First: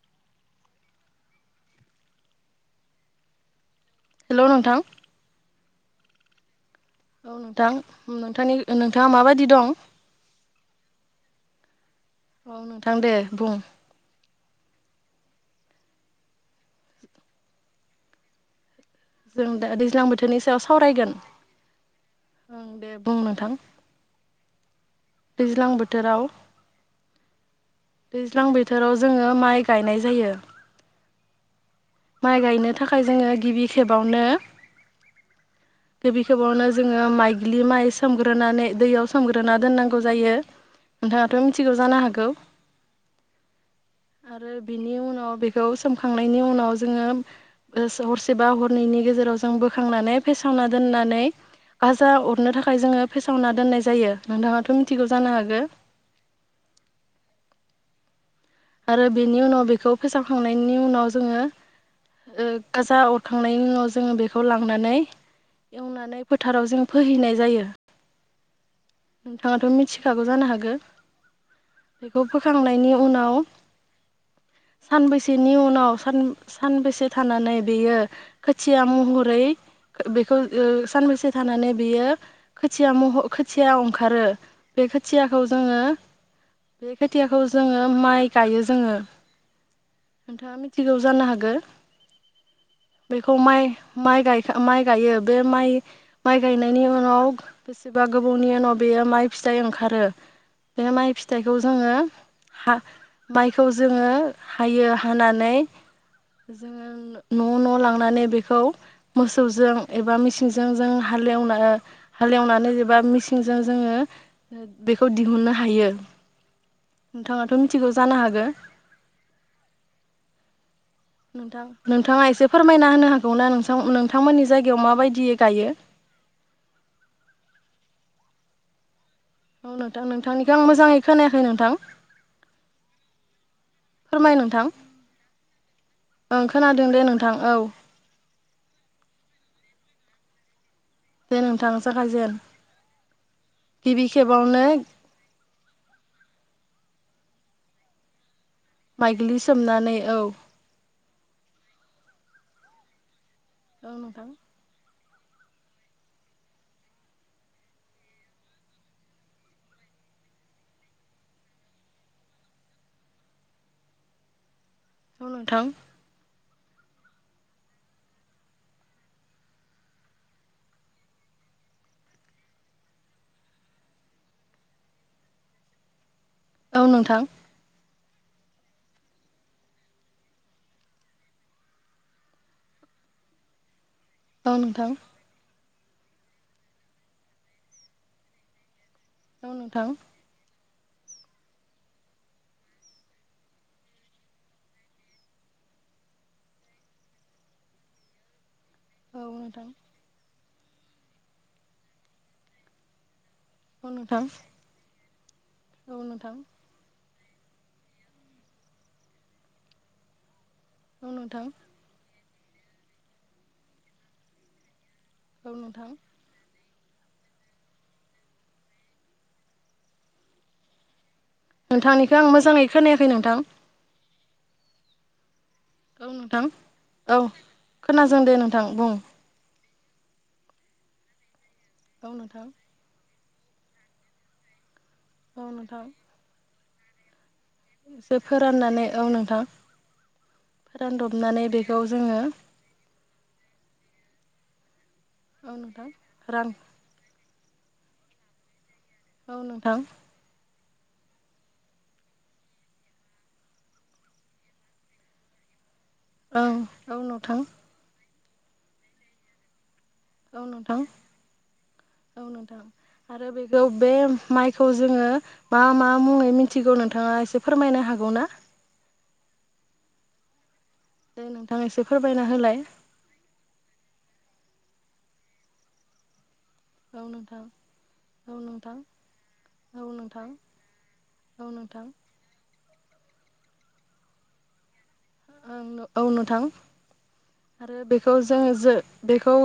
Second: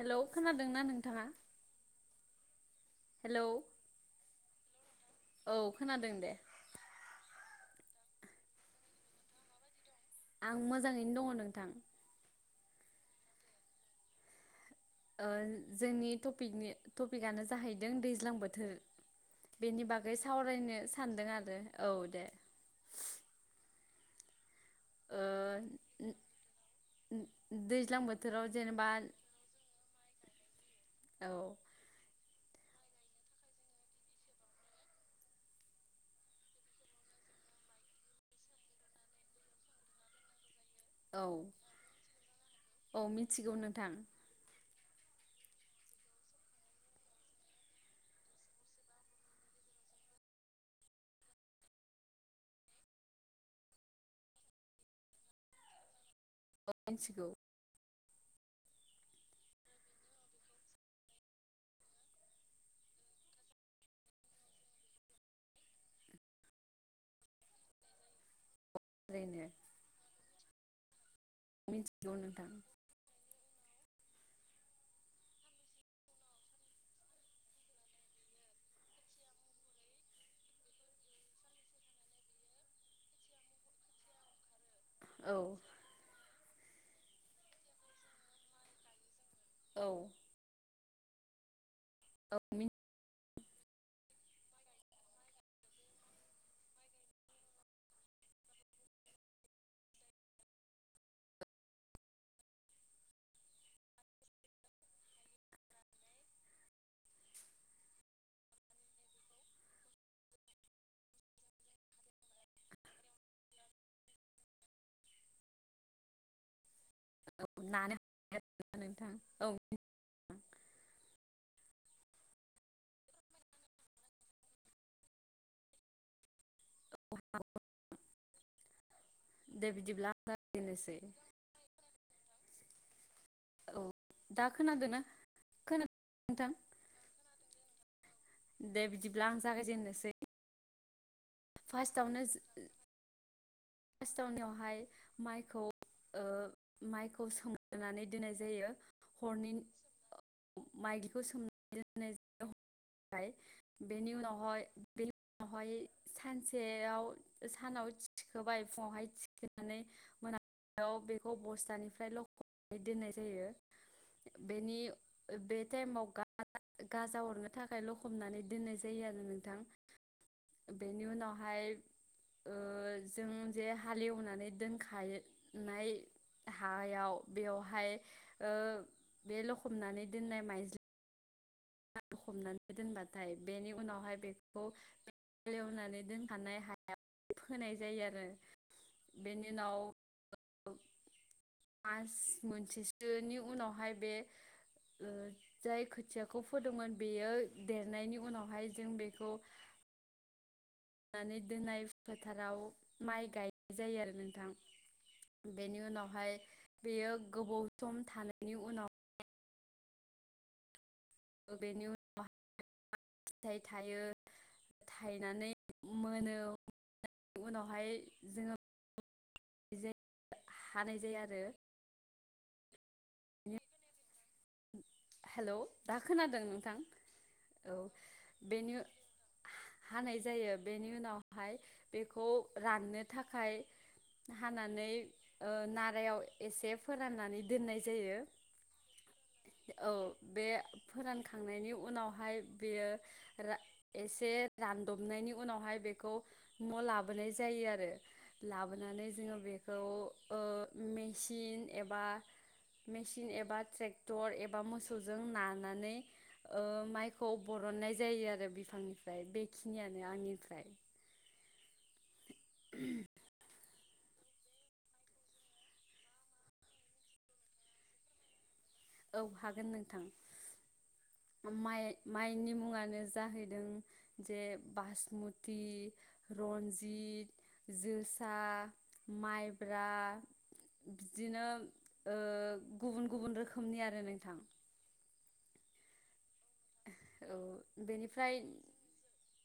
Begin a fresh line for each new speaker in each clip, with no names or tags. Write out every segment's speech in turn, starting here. Hello खोनादोंना नोंथाङा hello
hello नोंथां
औ खोनादों दे।
औ नोंथां नोंथांनि नोंथाङा माबायदि दं?
आं मोजाङैनो दङ नोंथां।
औ नोंथां दे बुं।
ओ जोंनि टपिकनि टपिकआनो जाहै दों दैज्लां बोथोर।
जों दा
बेनि
दैज्लां
बागै
बोथोरनि सायाव
सावरायनो
सावरायगोन
सानदों आरो औ दे
ओं दे बुं नोंथां।
ओ
दैज्लां बोथोराव
बोथोराव
दैज्लां
जेनेबा
बोथोराव जोङो माइ गायनाय जा जायो।
औ।
माइ गायनो थाखाय जोङो गिबि खेबावनो गिबि खेबावनो जोङो माइग्लि माइ सोमग्रोनानै दैयाव सोमग्रोना दोननां गौ जायो।
औ
नोंथाङाथ' मिथिगौ जानो हागौ
औ मिथिगौ नोंथां
आरो। बिनि उनाव बेखौ सोमखांनायनि उनाव जोङो, हरसेबा हरनैनि गेजेराव जों बोखांनानै फेसावना दोननानै, गाजा अरनो थाखाय जोङो फेसावना दोननाय जायो नोंथाङाथ' मि थिगौ जानो हागौ।
अ मिन्थिगौ।
आरो बेनि उनाव बेखौ फेसावखांनायनि उनाव जोङो गाजा अरखांनायनि उनाव जोङो, बेखौ लांनानै एवनानै फोथाराव जों फोहैनाय जायो।
ओरैनो
नोंथाङाथ' मिथिखा बाय जानो हागौ।
मिथिगौ
बेखौ
नोंथां
बोखांनायनि उनाव सानबैसेनि उनावान सानबेसे थानानै बेयो खोथिया महरै बेखौ ओ सानबेसे थानानै बेयो खोथिया महर खोथिया ओंखारो। बे
औ
खोथियाखौ जोङो। बे खोथियाखौ जोङो माइ। गायो जोङो
औ
नोंथाङा मिथिगौ जानो हागो।
आम।
बेखौ माइ माइगाय माइ गायो बे माइ गायनायनि उनाव बेसेबा गोबावनि उनाव बेयो माइ फिथाइ ओंखारो बे माइ फिथाइखौ जोङो हा। माइखौ जोङो हायो हानानै जोङो न' न' लांनानै बेखौ मोसौजों एबा मिसिंजों जों हालेवना हालेवनानै एबा मिसिंजों जोङो बेखौ दिहुननो हायो। नोंथाङाथ' मिथिगौ।
लानो
जानो हागो
नोंथां औ।
नोंथां नोंथाङा एसे फोरमायना होनो हागौ ना? नोंसा नोंथांमोननि जायगायाव माबायदि गायो?
[inaudible] दे
औ नोंथां
बिदिब्ला
नोंथांनिखौ आं
जागायनोसै
मोजाङै खोनायाखै नोंथां। फोरमाय
दा
नोंथां
खोनादों ना खोनादों
ओं
नोंथां?
खोनादों दे नोंथां औ
दे बिदिब्ला आं जागायजेननोै। जे।
दे नोंथां जागायजेन। गिबि खेबावनो
फारस्टावनियावहाय माइखौ। माइखौ सोंनानै दोननाय।
माइग्लि सोमनानै औ
माइदिखौ स। [unintelligible]
औ
बेनि
नोंथां
उनावहाय। बे उनावहाय सानसेयाव सानाव। खोबाय फुङावहाय थिखनानै मोनाबायाव बेखौ बस्थानिफ्रायल' लखब दोननाय जायो। बेनि
औ
बे
नोंथां
टाइमाव गा गाजा हरनो थाखाय लखबनानै दोननाय जायो आरो नोंथां बेनि उनावहाय ओ जों जे हालेवनानै दोनखायो नाय
औ
हायाव
नोंथां
बेवहाय। ओ बे लखमनानै दोननाय माइजलि हमनानै दोनबाथाय बेनि उनाव
औ
बेखौ
नोंथां
हालेवना दोनखानाय हाया फोनाय जायो आरो।
औ
बेनिनो नाव
नोंथां
मास मोनसेसोनि उनावहाय बे ओ जाय खोथिया खौ फोदोंमोन बेयो देरनायनि उनावहाय जों
औ
बेखौ
नोंथां
नानै दोननाय फोथाराव माइ गाय जायो आरो नोंथां बेनि
औ नोंथां
उनावहाय बेयो गोबाव सम थानायनि उनाव
औ नोंथां
बेनो उन [unintelligible] फिथाइ थायो। थायनानै
औ नोंथां
मोनो। उनावहाय जोङो [unintelligible] हानाय जायो आ
नोंथांनिखो आं मोजां जांयै खोनायाखै नोंथां।
हेलौ दा
औ
खोनादों
नोंथां औ
औ
खोनादों दे नोंथां
बेनि
बुं।
हानाय जायो बेनि उनाव हाय
औ
बेखौ
नोंथां
राननो थाखाय हानानै
औ
ओ
नोंथां
नारायाव एसे फोराननानै दोन
एसे
जायो
फोराननानै औ नोंथां
औ बे
फोरानदबनानै
फोरानखांनायनि
बेखौ जोङो
उनावहाय बेयो रा एसे से रान दबनायनि
औ
उनावहाय
नोंथां
बेखौ
रां
न' लाबोनाय जायो आरो लाबो नानै
औ
जोङो बेखौ
नोंथां
ओ मेसिन एबा मेसिन एबा ट्रेक्टर एबा मोसौजों नानानै
औ
ओ
औ
माइखौ
नोंथां
बरननाय जायो आर रो बिफांनिफ्राय बेखि नियानो
औ
आंनिफ्राय
नोंथां औ नोंथां आरो बेखौ बे माइखौ जोङो मा मा मुङै मिथिगौ नोंथाङा एसे फोरमायनो हागौ ना?
औ हागोन नोंथां।
दे
उम
नोंथां एसे
माइ
फोरमायना
माइनि
होलाय
मुङानो जाहैदों जे बासमुटि
औ
रनजित,
नोंथां औ
जोसा,
नोंथां औ
माइब्रा
नोंथां औ
बिदिनो
नोंथां
ओ गुबुन गुबुन रोख खोमनि आरो नोंथां।
आं औ नोंथां।
औ
आरो बेखौ
बेनिफ्राय
जोङो जो बेखौ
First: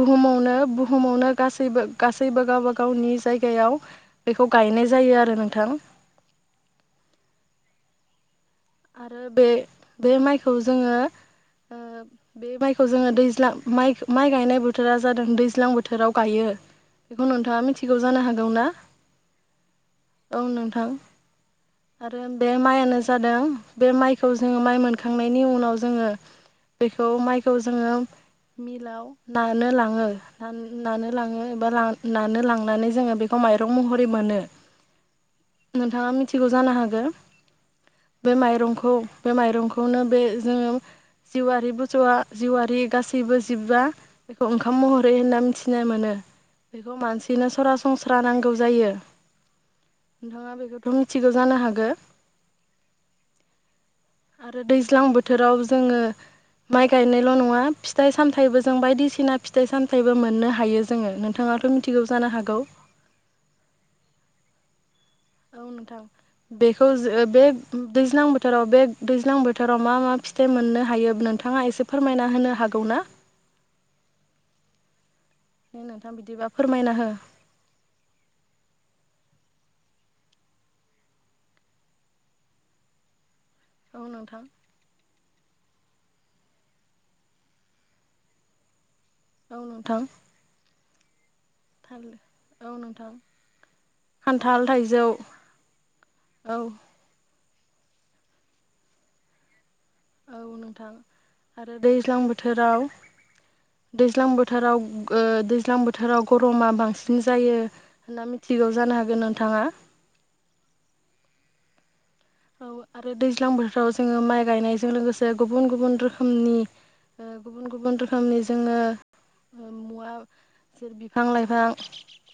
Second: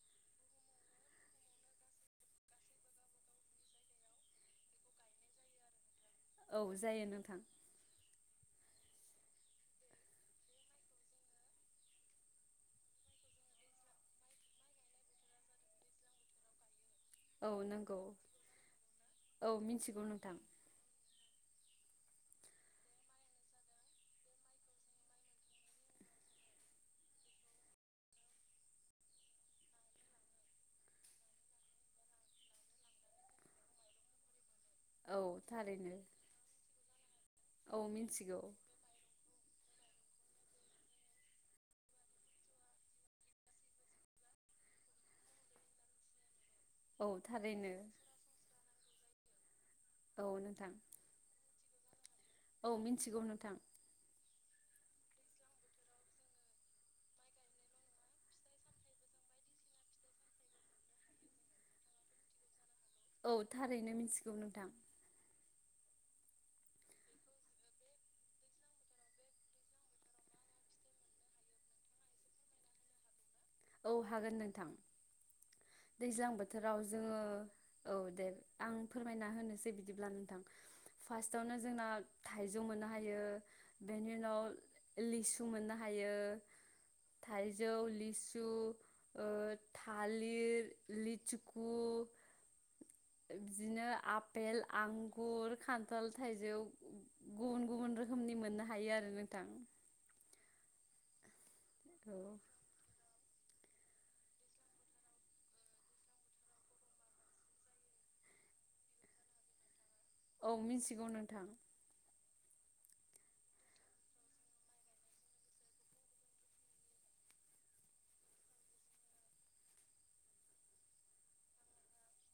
बुहुमावनो बुहुमावनो गासैबो गासैबो गावबा गावनि जायगायाव बेखौ गायनाय जायो आरो नोंथां।
औ जायो नोंथां।
आरो बे बे माइखौ जोङो ओ बे माइखौ जोङो दैज्लां माइखो माइ गायनाय बोथोरा जादों दैज्लां बोथोराव गायो। बेखौ
औ
नोंथाङा मिथिगौ
नंगौ
जानो हागौ ना?
औ मिथिगौ
औ नोंथां। आरो बे माइआनो जादों बे माइखौ जोङो माइ मोनखांनायनि उनाव जोङो बेखौ माइखौ जोङो मिलाव नानो लाङो नान नानो लाङो एबा लान नानो लांनानै जोङो बेखौ माइरं महरै मोनो।
औ थारैनो
नोंथाङा मिथिगौ जानो हागो?
औ
बे
मिथिगौ
माइरंखौ बे माइरंख खौनो बे जोङो जिउआरि बुसौआ जिउआरि गासैबो जिबआ बेखौ ओंखाम महरै होनना मिथिनो मोनो। बेखौ
औ
मानसिनो
थारैनो
सरासनस्रा नांगौ जायो। [inaudible]
औ
नोंथाङा
नोंथां
बेखौथ' मिथिगौ जानो हाग गो
औ मिन्थिगौ नोंथां।
आरो दैज्लां बोथोराव जोङो माइ गायनायल' नङा फिथाइ सामथायबो जों बायदिसिना फिथाइ सामथाइबो मोननो हायो जोङो नोंथाङाथ' मिथिगौ जानो हागौ?
औ थारैनो मिथिगौ नोंथां।
औ नोंथां बेखौ जो बे दैज्लां बोथोराव बे दैज्लां बोथोराव मा मा फिथाइ मोननो हायोब नोंथाङा एसे फोरमायना होनो हागौ ना?
औ हागोन नोंथां।
दे नोंथां
दैज्लां
बिदिबा
बोथोराव
फोरमायना हो
जोङो औ दे आं फोरमायना होनैस जे बिदिब्ला नोंथां फास्टआवनो जोंना थाइजौ मोननो हायो।
औ
बेनि उनाव
नोंथां
लिस मोन्नो होयो थाइजौ, लिस औ ओ
औ
थालिर लिसु
थालिर
बिदिनो आफेल,
थाइजौ
आंगुर, खान्थाल,
औ
थाइजौ गुबुन गुबुन रोखोमनि मोननो हायो आरो नोंथां
औ नोंथां आरो दैज्लां
औ
बोथोराव दैज्लां बोथोराव ओ दैज्लां बोथोराव गरमा बांसिन जायो होनना मिथिगौ जानो हागोन नोंथाङा।
औ मिथिगौ नोंथां
औ आरो दैज्लां बोथोराव जोङो माइ गायनायजों लोगोसे गुबुन गुबुन रोखोमनि ओ गुबुन गुबुन रोखोमनि जोङो मुवा ज बिफां लाइफां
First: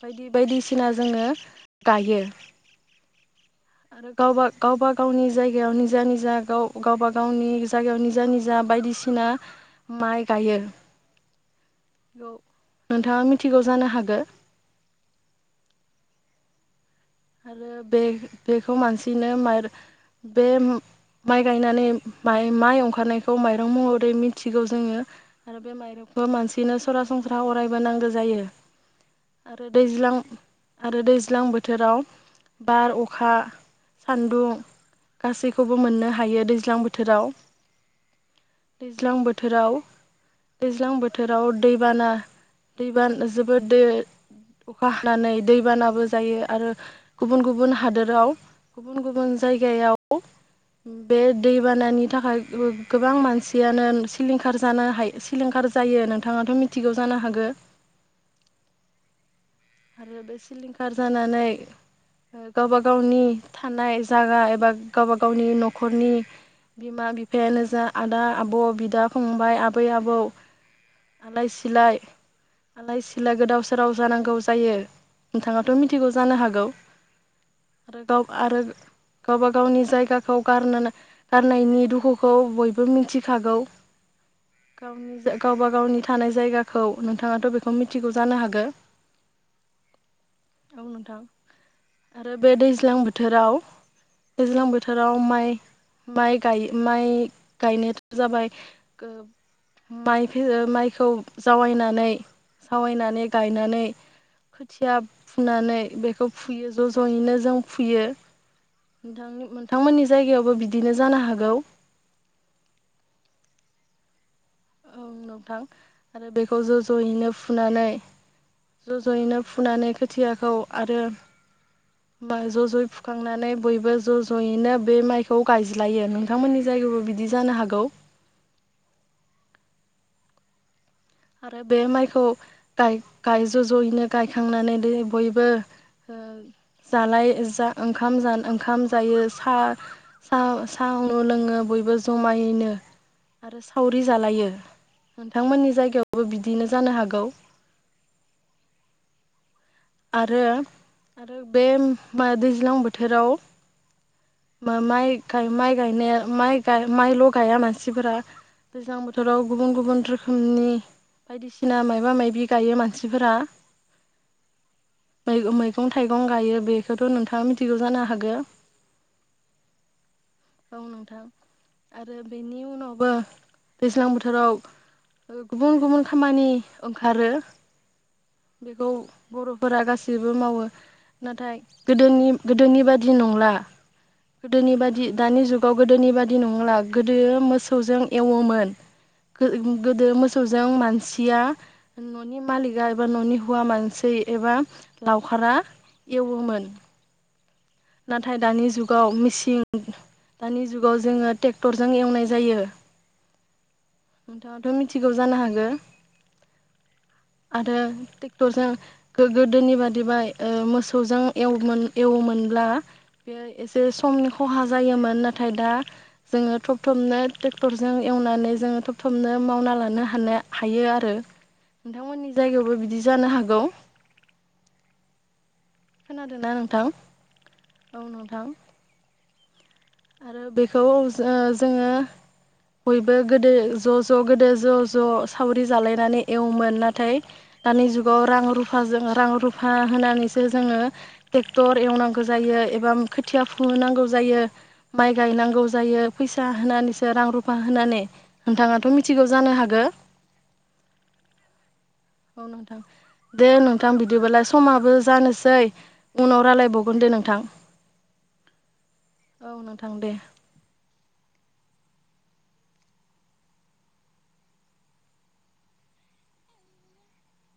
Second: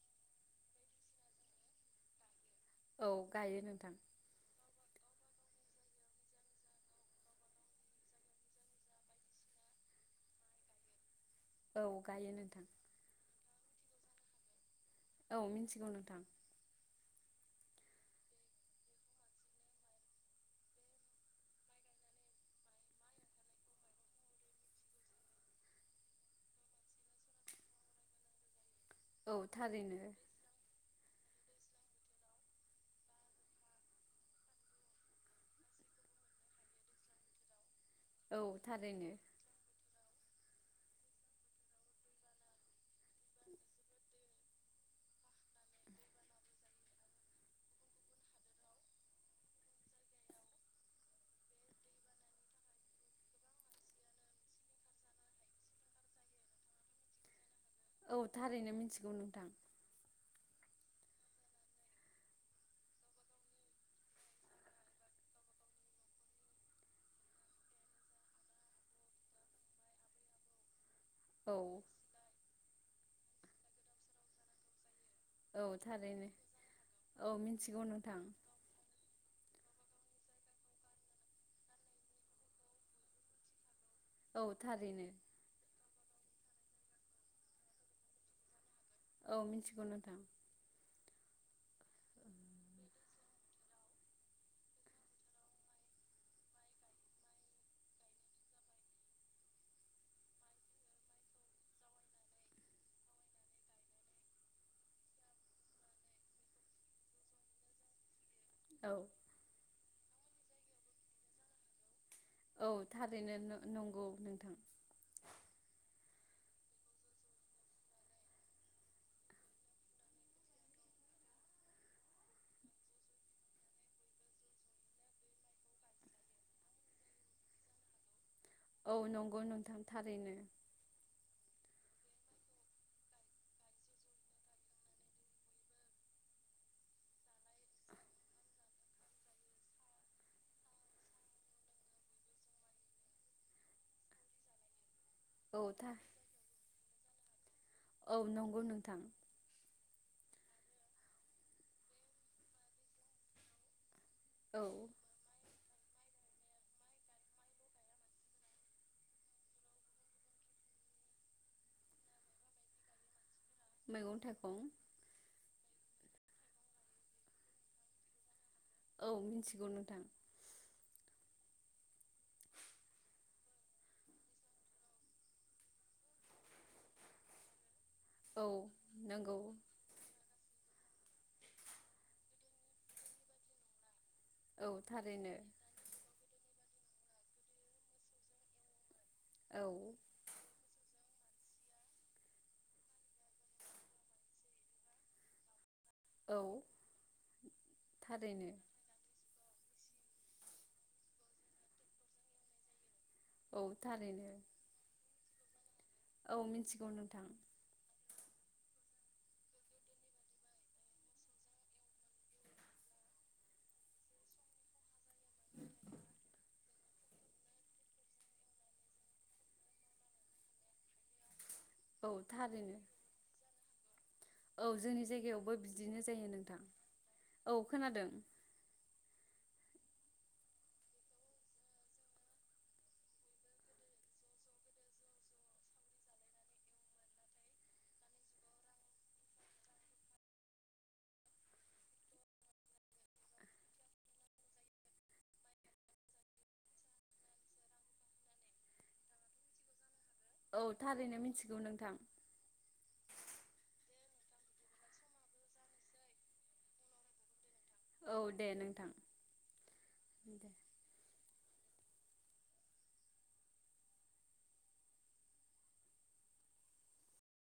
बायदि बायदिसिना जोङो गायो
औ गायो नोंथां
आरो गावबा गावबा गावनि जायगायावनो जा निजा गाव गावबा गावनि जायगायाव निजा निजा बायदिसिना माइ गायो।
औ गायो नोंथां।
थिगौ जानो हागो।
औ मिथिगौ नोंथां।
आरो बे बेखौ मानसिनो माइर बे माइ गायनानै माइ माइ अंखारनायखौ माइरं महरै मिथिगौ जोङो आरो बे माइरंखौ मानसिनो सरासनस्रा अरायबो नांगो जायो।
औ
आरो
थारैनो
दैज्लां आरो दैज्लां बोथोराव बार अखा सान्दुं गासैखौबो मोननो हायो दैज्लां बोथोराव।
औ थारैनो
दैज्लां बोथोराव दैज्लां बोथोराव दैबाना दैबान जोबोद दै अखा हानानै दैबानाबो जायो आरो गुबुन गुबुन हादोराव गुबुन गुबुन जायगायाव बे दैबानानि थाखाय गो-गोबां मानसियानो सिलिंखार जानो हायो सिलिंखार जायो नोंथाङाथ' मिथिगौ जानो हागो।
औ थारैनो मिथिगौ नोंथां।
आरो बे सिलिंखार जानानै ओ गावबा गावनि थानाय जागा एबा गावबा गावनि न'खरनि बिमा बिफायानो जा आदा आब' बिदा फंबाय आबै आबौ आलाय
औ
सिलाय आलाय सिलाय गोदाव सोराव जानांगौ जा जायो।
औ
नोंथाङाथ' मिथिगौ
थारैनो
जानो हागौ
औ मिथिगौ
आरो
नोंथां
गाव आरो गावबा गावनि जायगाखौ गारनो गारनायनि दुखुखौ बयबो मिथिखागौ।
औ थारैनो
गावनि गावबा गावनि थानाय जायगाखौ नोंथाङाथ' बेखौ मिथिगौ जानो हागो।
औ मिथिगौ नोंथां।
नोंथां आरो बे दैज्लां बोथोराव दैज्लां बोथोराव माइ माइ गाय माइ गायनायाथ' जाबाय ओ माइखो माइखौ जावायनानै जावायनानै गायनानै खोथिया फुनानै बेखौ फुयो ज' ज'यैनो जों फुयो।
औ
नोंथां नोंथांमोननिज जायगायावबो बिदिनो जानो हागौ।
औ थारैनो नों-नोंगौ नोंथां।
औ नोंथां आरो बेखौ ज' ज'यैनो फुनानै ज' ज'यैनो फुनानै खोथियाखौ आरो बा ज' ज'यै फुखांनानै बयबो ज' ज'यैनो बे माइखौ गायज्लायो नोंथांमोननि जायगायावबो बिदि जानो हागौ।
औ नंगौ नोंथां थारैनो।
आरो बे माइखौ गाय गायो ज' जयैनो गायखांनानै दै बयबो ओ जालाय जा ओंखाम जा ओंखाम जायो सा-सा-सा उनु लोङो बयबो जमायैनो आरो सावरि जालायो। नोंथांमोननि
औ था
जायगायाव बिदिनो जानो हागौ।
औ नंगौ नोंथां।
आरो आरो बेम दैज्लां बोथोराव
औ
मा-माय गाय माइ गायनाया माइ गा माइल' गाया मानसिफोरा दैज्लां बोथोराव गुबुन गुबुन रोखोमनि बायदिसिना मायबा मायबि गायो मानसिफोरा।
मैगं थाइगं।
मै-मैगं थाइगं गायो बेखौथ' नोंथाङा मिथिगौ जानो हागो।
औ मिथिगौ नोंथां।
नोंथां आरो बेनि उनावबो दैज्लां बोथोराव गुबुन गुबुन खामानि ओंखारो।
औ
बेखौ
नंगौ
फोरा गासिबो मावो नाथाय गोदोनि गोदोनि बादि नंला।
औ
गोदोनि बायदि
थारैनो
दानि जुगाव गोदोनि बायदि नंला। गोदो मोसौजों एवोमोन गो
औ
गोदो मोसौजों मानसिया न'नि मालिकआ एबा न'नि हौवा मानसै एबा लावखारा
औ
एवोमोन नाथाय
थारैनो
दानि जुगाव मिसिन [unintelligible] दानि जुगाव जोङो टेक्टरजों एवनाय जायो।
औ थारैनो
नोंथाङाथ' मिथिगौ जानो हागो [inaudible]
औ मिथिगौ नोंथां।
[unintelligible] गोदोनि बादिबा ओ मोसौजों एवोमोनब्ला बे एसे समनि खहा जायोमोन नाथाय दा जोङो थब थबनो टेक्टरजों एवनानै जोङो थब थबनो मावना लानो हानो हायो आरो।
औ
नोंथांमोननि जायगायावबो
थारैनो
बिदि जानो हागौ।
औ जोंनि जायगायावबो बिदिनो जायो
खोनादों ना नोंथां
औ खोनादों
औ नोंथां। आरो बेखौ जो ओ जोङो बयबो गोदो ज' ज' गोदो ज' ज' सावरि जालायनानै एवोमोन नाथाय दानि जुगाव रां रुफाजों रां रुफा होनानैसो जोङो टेक्टर एवनांगौ जायो एबा खोथिया फुहोनांगौ जायो। माइ गायनांगौ जायो फैसा होनानैसो रां रुफा होनानै नोंथाङाथ' मिथिगौ जानो हागो।
औ थारैनो मिथिगौ नोंथां
औ नोंथां दे नोंथां बिद बिदिबोला समाबो जानोसै उनाव रायलायबावगोन दे नोंथां।
औ दे नोंथां।
औ नोंथां दे
[unintelligible]